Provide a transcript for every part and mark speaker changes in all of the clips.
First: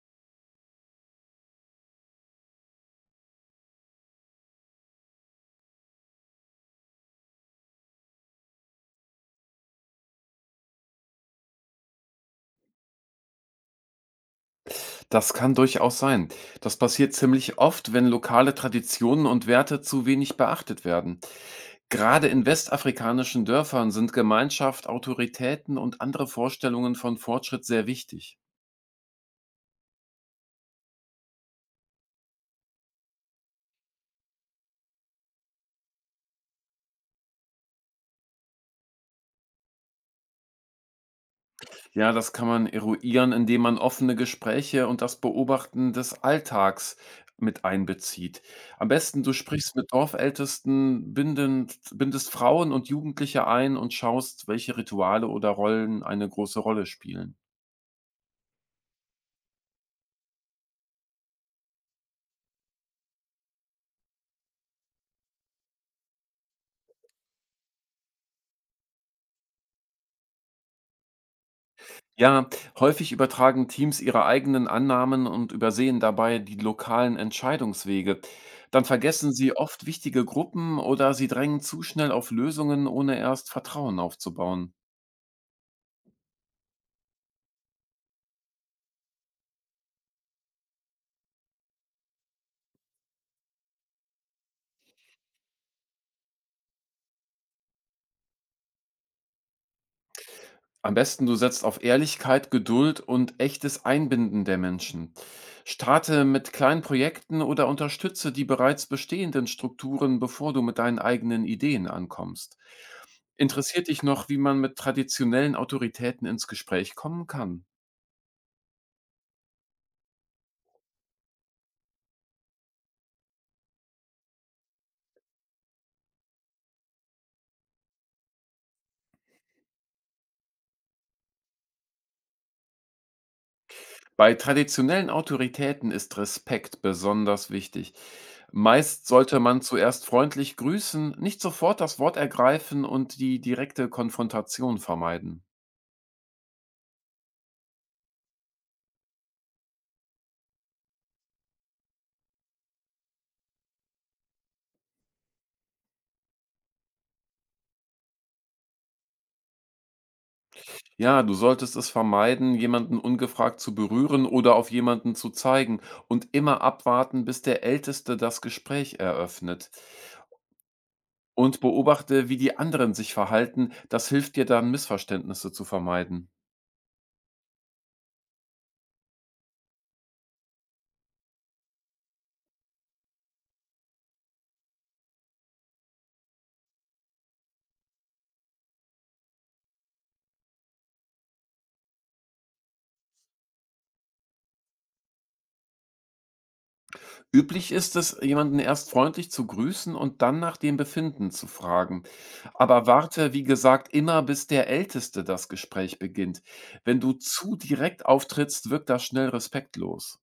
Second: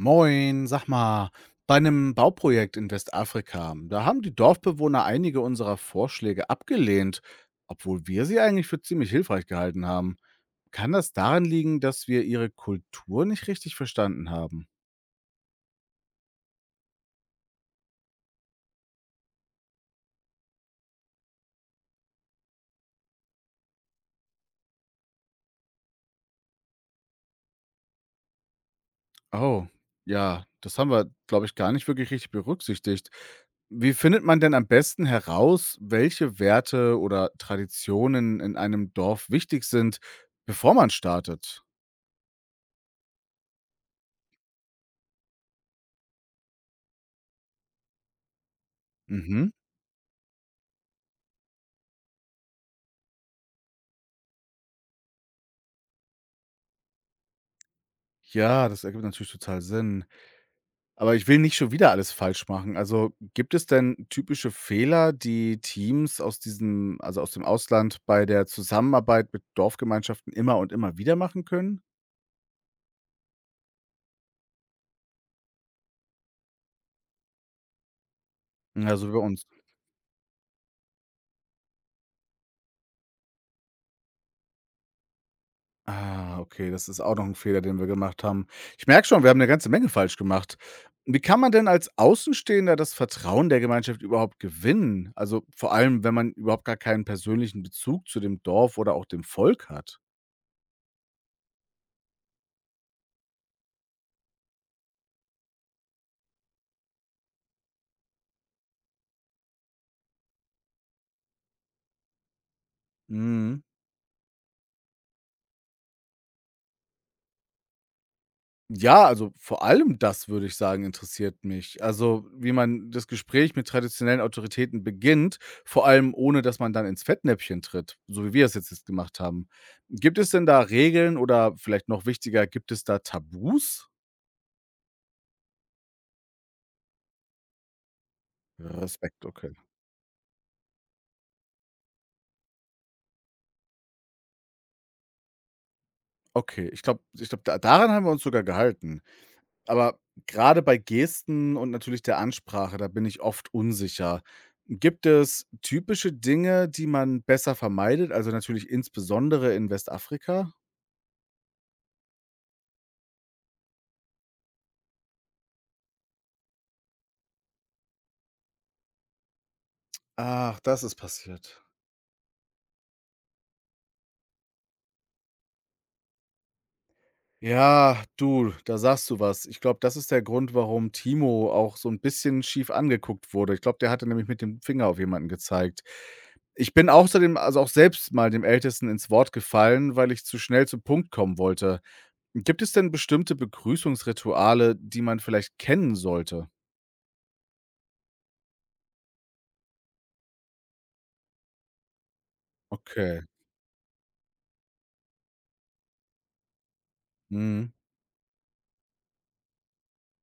Speaker 1: Moin, sag mal, bei einem Bauprojekt in Westafrika, da haben die Dorfbewohner einige unserer Vorschläge abgelehnt, obwohl wir sie eigentlich für ziemlich hilfreich gehalten haben. Kann das daran liegen, dass wir ihre Kultur nicht richtig verstanden haben?
Speaker 2: Das kann durchaus sein. Das passiert ziemlich oft, wenn lokale Traditionen und Werte zu wenig beachtet werden. Gerade in westafrikanischen Dörfern sind Gemeinschaft, Autoritäten und andere Vorstellungen von Fortschritt sehr wichtig.
Speaker 1: Oh, ja, das haben wir, glaube ich, gar nicht wirklich richtig berücksichtigt. Wie findet man denn am besten heraus, welche Werte oder Traditionen in einem Dorf wichtig sind, bevor man startet?
Speaker 2: Ja, das kann man eruieren, indem man offene Gespräche und das Beobachten des Alltags mit einbezieht. Am besten, du
Speaker 1: Mhm.
Speaker 2: sprichst mit Dorfältesten, bindest Frauen und Jugendliche ein und schaust, welche Rituale oder Rollen eine große Rolle spielen.
Speaker 1: Ja, das ergibt natürlich total Sinn. Aber ich will nicht schon wieder alles falsch machen. Also, gibt es denn typische Fehler, die Teams aus aus dem Ausland bei der Zusammenarbeit mit Dorfgemeinschaften immer und immer wieder machen können?
Speaker 2: Ja, häufig übertragen Teams ihre eigenen Annahmen und übersehen dabei die lokalen Entscheidungswege. Dann
Speaker 1: Also so bei
Speaker 2: vergessen
Speaker 1: uns.
Speaker 2: sie oft wichtige Gruppen oder sie drängen zu schnell auf Lösungen, ohne erst Vertrauen aufzubauen.
Speaker 1: Ah, okay, das ist auch noch ein Fehler, den wir gemacht haben. Ich merke schon, wir haben eine ganze Menge falsch gemacht. Wie kann man denn als Außenstehender das Vertrauen der Gemeinschaft überhaupt gewinnen? Also, vor allem, wenn man überhaupt gar keinen persönlichen Bezug zu dem Dorf oder auch dem Volk hat.
Speaker 2: Am besten du setzt auf Ehrlichkeit, Geduld und echtes Einbinden der Menschen. Starte mit kleinen Projekten oder unterstütze die bereits bestehenden Strukturen, bevor du mit deinen eigenen Ideen ankommst.
Speaker 1: Mhm.
Speaker 2: Interessiert dich noch, wie man mit traditionellen Autoritäten ins Gespräch kommen kann?
Speaker 1: Ja, also vor allem das würde ich sagen, interessiert mich. Also, wie man das Gespräch mit traditionellen Autoritäten beginnt, vor allem ohne, dass man dann ins Fettnäpfchen tritt, so wie wir es jetzt gemacht haben. Gibt es denn da Regeln oder vielleicht noch wichtiger, gibt es da Tabus?
Speaker 2: Bei traditionellen Autoritäten ist Respekt besonders wichtig. Meist
Speaker 1: Respekt,
Speaker 2: sollte
Speaker 1: okay.
Speaker 2: man zuerst freundlich grüßen, nicht sofort das Wort ergreifen und die direkte Konfrontation vermeiden.
Speaker 1: Okay, ich glaube, da daran haben wir uns sogar gehalten. Aber gerade bei Gesten und natürlich der Ansprache, da bin ich oft unsicher. Gibt es typische Dinge, die man besser vermeidet, also natürlich insbesondere in Westafrika?
Speaker 2: Ja, du solltest es vermeiden, jemanden ungefragt zu berühren oder auf jemanden zu zeigen und immer abwarten, bis der Älteste das Gespräch eröffnet.
Speaker 1: Ach, das ist
Speaker 2: Und
Speaker 1: passiert.
Speaker 2: beobachte, wie die anderen sich verhalten, das hilft dir dann, Missverständnisse zu vermeiden.
Speaker 1: Ja, du, da sagst du was. Ich glaube, das ist der Grund, warum Timo auch so ein bisschen schief angeguckt wurde. Ich glaube, der hatte nämlich mit dem Finger auf jemanden gezeigt. Ich bin außerdem also auch selbst mal dem Ältesten ins Wort gefallen, weil ich zu schnell zum Punkt kommen wollte. Gibt es denn bestimmte Begrüßungsrituale, die man vielleicht kennen sollte?
Speaker 2: Üblich ist es, jemanden erst freundlich zu grüßen und dann nach dem Befinden zu fragen. Aber
Speaker 1: Okay,
Speaker 2: warte, wie gesagt, immer bis der Älteste das Gespräch beginnt. Wenn du zu
Speaker 1: mhm,
Speaker 2: direkt auftrittst, wirkt das schnell respektlos.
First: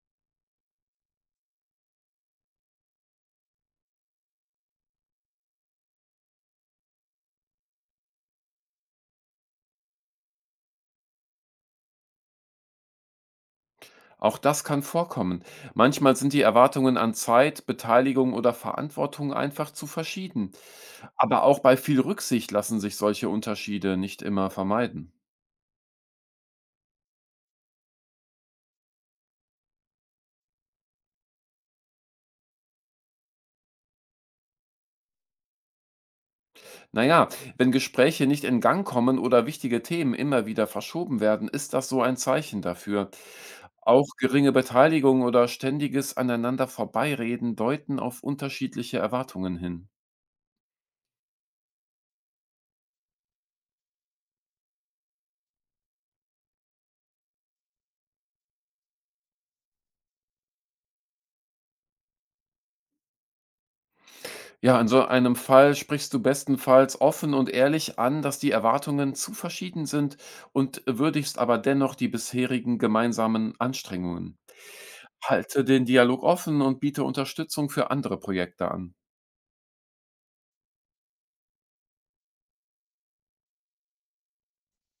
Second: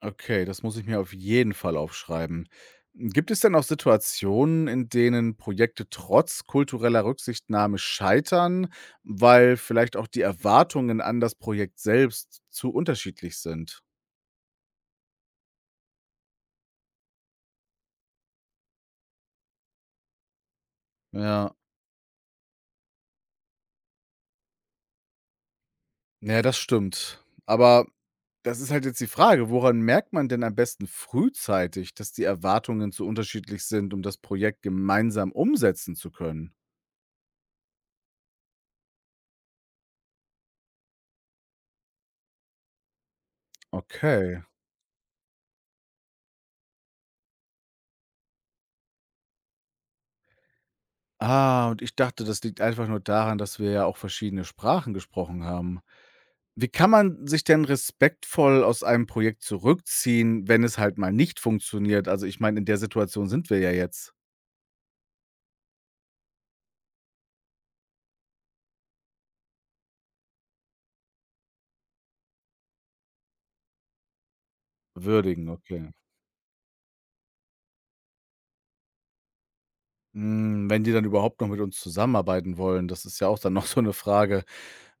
Speaker 1: okay, das muss ich mir auf jeden Fall aufschreiben. Gibt es denn auch Situationen, in denen Projekte trotz kultureller Rücksichtnahme scheitern, weil vielleicht auch die Erwartungen an das Projekt selbst zu unterschiedlich sind?
Speaker 2: Auch das kann vorkommen. Manchmal sind die Erwartungen an Zeit, Beteiligung oder Verantwortung einfach zu verschieden. Aber
Speaker 1: Ja,
Speaker 2: auch bei viel Rücksicht lassen sich solche Unterschiede nicht immer vermeiden.
Speaker 1: ja, das stimmt. Aber das ist halt jetzt die Frage, woran merkt man denn am besten frühzeitig, dass die Erwartungen so unterschiedlich sind, um das Projekt gemeinsam umsetzen zu können?
Speaker 2: Naja, wenn Gespräche nicht in Gang kommen oder wichtige Themen immer wieder verschoben werden, ist das so ein Zeichen dafür. Auch
Speaker 1: Okay.
Speaker 2: geringe Beteiligung oder ständiges aneinander vorbeireden deuten auf unterschiedliche Erwartungen hin.
Speaker 1: Ah, und ich dachte, das liegt einfach nur daran, dass wir ja auch verschiedene Sprachen gesprochen haben. Wie kann man sich denn respektvoll aus einem Projekt zurückziehen, wenn es halt mal nicht funktioniert? Also ich meine, in der Situation sind wir ja jetzt.
Speaker 2: Ja, in so einem Fall sprichst du bestenfalls offen und ehrlich an, dass die Erwartungen zu verschieden sind und würdigst aber dennoch die bisherigen gemeinsamen Anstrengungen.
Speaker 1: Würdigen,
Speaker 2: Halte den
Speaker 1: okay.
Speaker 2: Dialog offen und biete Unterstützung für andere Projekte an.
Speaker 1: Hm, wenn die dann überhaupt noch mit uns zusammenarbeiten wollen, das ist ja auch dann noch so 'ne Frage.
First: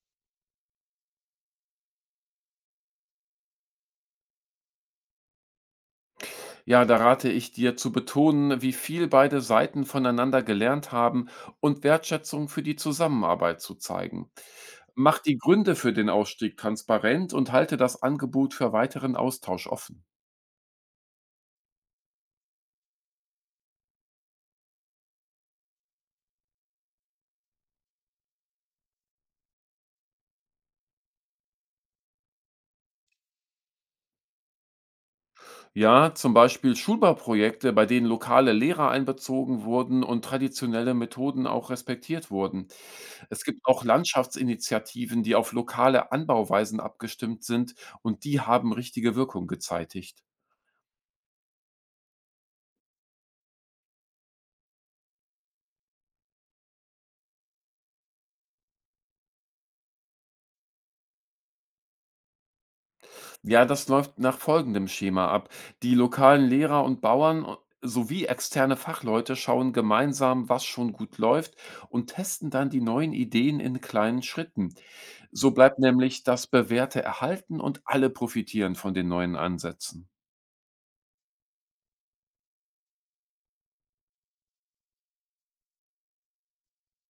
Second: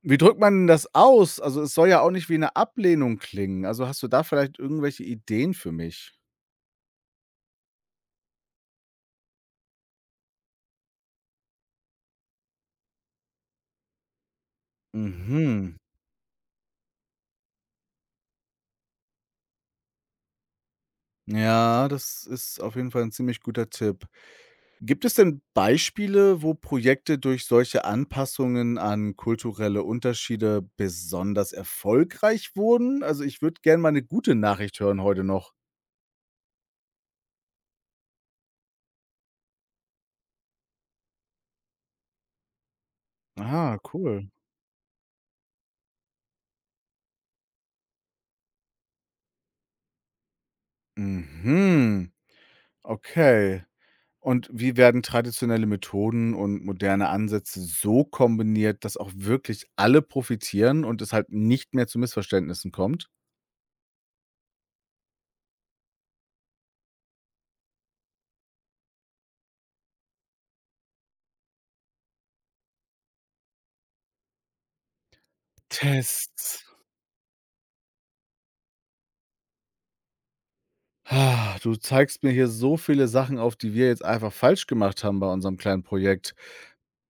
Speaker 1: Wie drückt man denn das aus? Also, es soll ja auch nicht wie 'ne Ablehnung klingen. Also, hast du da vielleicht irgendwelche Ideen für mich?
Speaker 2: Ja, da rate ich dir zu betonen, wie viel beide Seiten voneinander gelernt haben und Wertschätzung für die Zusammenarbeit zu zeigen. Mach die
Speaker 1: Mhm.
Speaker 2: Gründe für den Ausstieg transparent und halte das Angebot für weiteren Austausch offen.
Speaker 1: Ja, das ist auf jeden Fall 'n ziemlich guter Tipp. Gibt es denn Beispiele, wo Projekte durch solche Anpassungen an kulturelle Unterschiede besonders erfolgreich wurden? Also, ich würde gern mal 'ne gute Nachricht hören heute noch.
Speaker 2: Ja, zum Beispiel Schulbauprojekte, bei denen lokale Lehrer einbezogen wurden und traditionelle Methoden auch respektiert wurden. Es gibt
Speaker 1: Ah,
Speaker 2: auch
Speaker 1: cool.
Speaker 2: Landschaftsinitiativen, die auf lokale Anbauweisen abgestimmt sind und die haben richtige Wirkung gezeitigt.
Speaker 1: Mhm. Okay. Und wie werden traditionelle Methoden und moderne Ansätze so kombiniert, dass auch wirklich alle profitieren und es halt nicht mehr zu Missverständnissen kommt?
Speaker 2: Ja, das läuft nach folgendem Schema ab. Die lokalen Lehrer und Bauern sowie externe Fachleute schauen gemeinsam, was schon gut läuft und testen dann die neuen Ideen in kleinen Schritten. So bleibt nämlich das
Speaker 1: Tests.
Speaker 2: Bewährte erhalten und alle profitieren von den neuen Ansätzen.
Speaker 1: Ah, du zeigst mir hier so viele Sachen auf, die wir jetzt einfach falsch gemacht haben bei unserem kleinen Projekt.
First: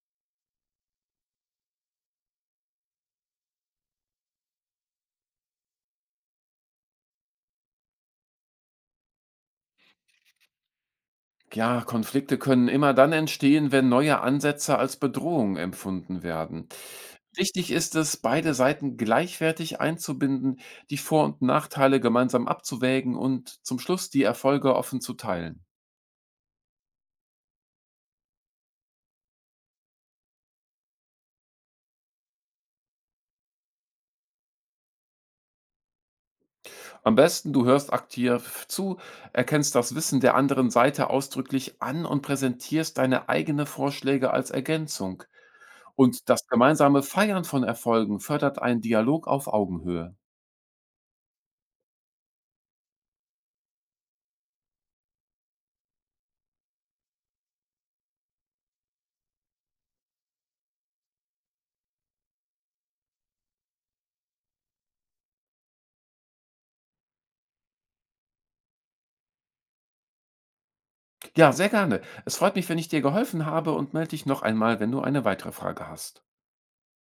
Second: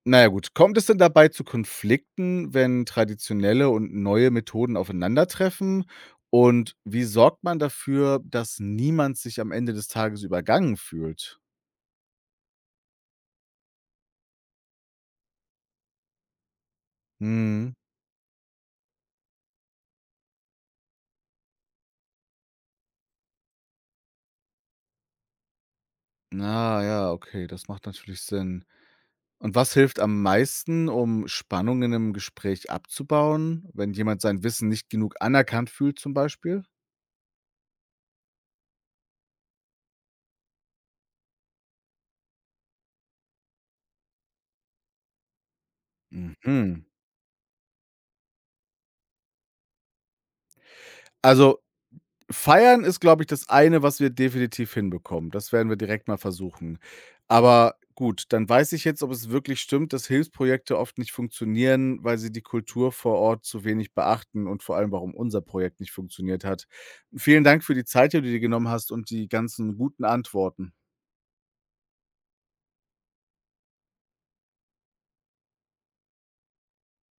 Speaker 1: Naja gut, kommt es denn dabei zu Konflikten, wenn traditionelle und neue Methoden aufeinandertreffen? Und wie sorgt man dafür, dass niemand sich am Ende des Tages übergangen fühlt?
Speaker 2: Ja, Konflikte können immer dann entstehen, wenn neue Ansätze als Bedrohung empfunden werden. Wichtig
Speaker 1: Hm.
Speaker 2: ist es, beide Seiten gleichwertig einzubinden, die Vor- und Nachteile gemeinsam abzuwägen und zum Schluss die Erfolge offen zu teilen.
Speaker 1: Na ja, okay, das macht natürlich Sinn. Und was hilft am meisten, um Spannungen im Gespräch abzubauen, wenn jemand sein Wissen nicht genug anerkannt fühlt zum Beispiel?
Speaker 2: Am besten, du hörst aktiv zu, erkennst das Wissen der anderen Seite ausdrücklich an und präsentierst deine eigenen Vorschläge als Ergänzung. Und das
Speaker 1: Mhm.
Speaker 2: gemeinsame Feiern von Erfolgen fördert einen Dialog auf Augenhöhe.
Speaker 1: Also Feiern ist, glaube ich, das eine, was wir definitiv hinbekommen. Das werden wir direkt mal versuchen. Aber gut, dann weiß ich jetzt, ob es wirklich stimmt, dass Hilfsprojekte oft nicht funktionieren, weil sie die Kultur vor Ort zu wenig beachten und vor allem, warum unser Projekt nicht funktioniert hat. Vielen Dank für die Zeit, die du dir genommen hast und die ganzen guten Antworten.
Speaker 2: Ja, sehr gerne. Es freut mich, wenn ich dir geholfen habe und melde dich noch einmal, wenn du eine weitere Frage hast.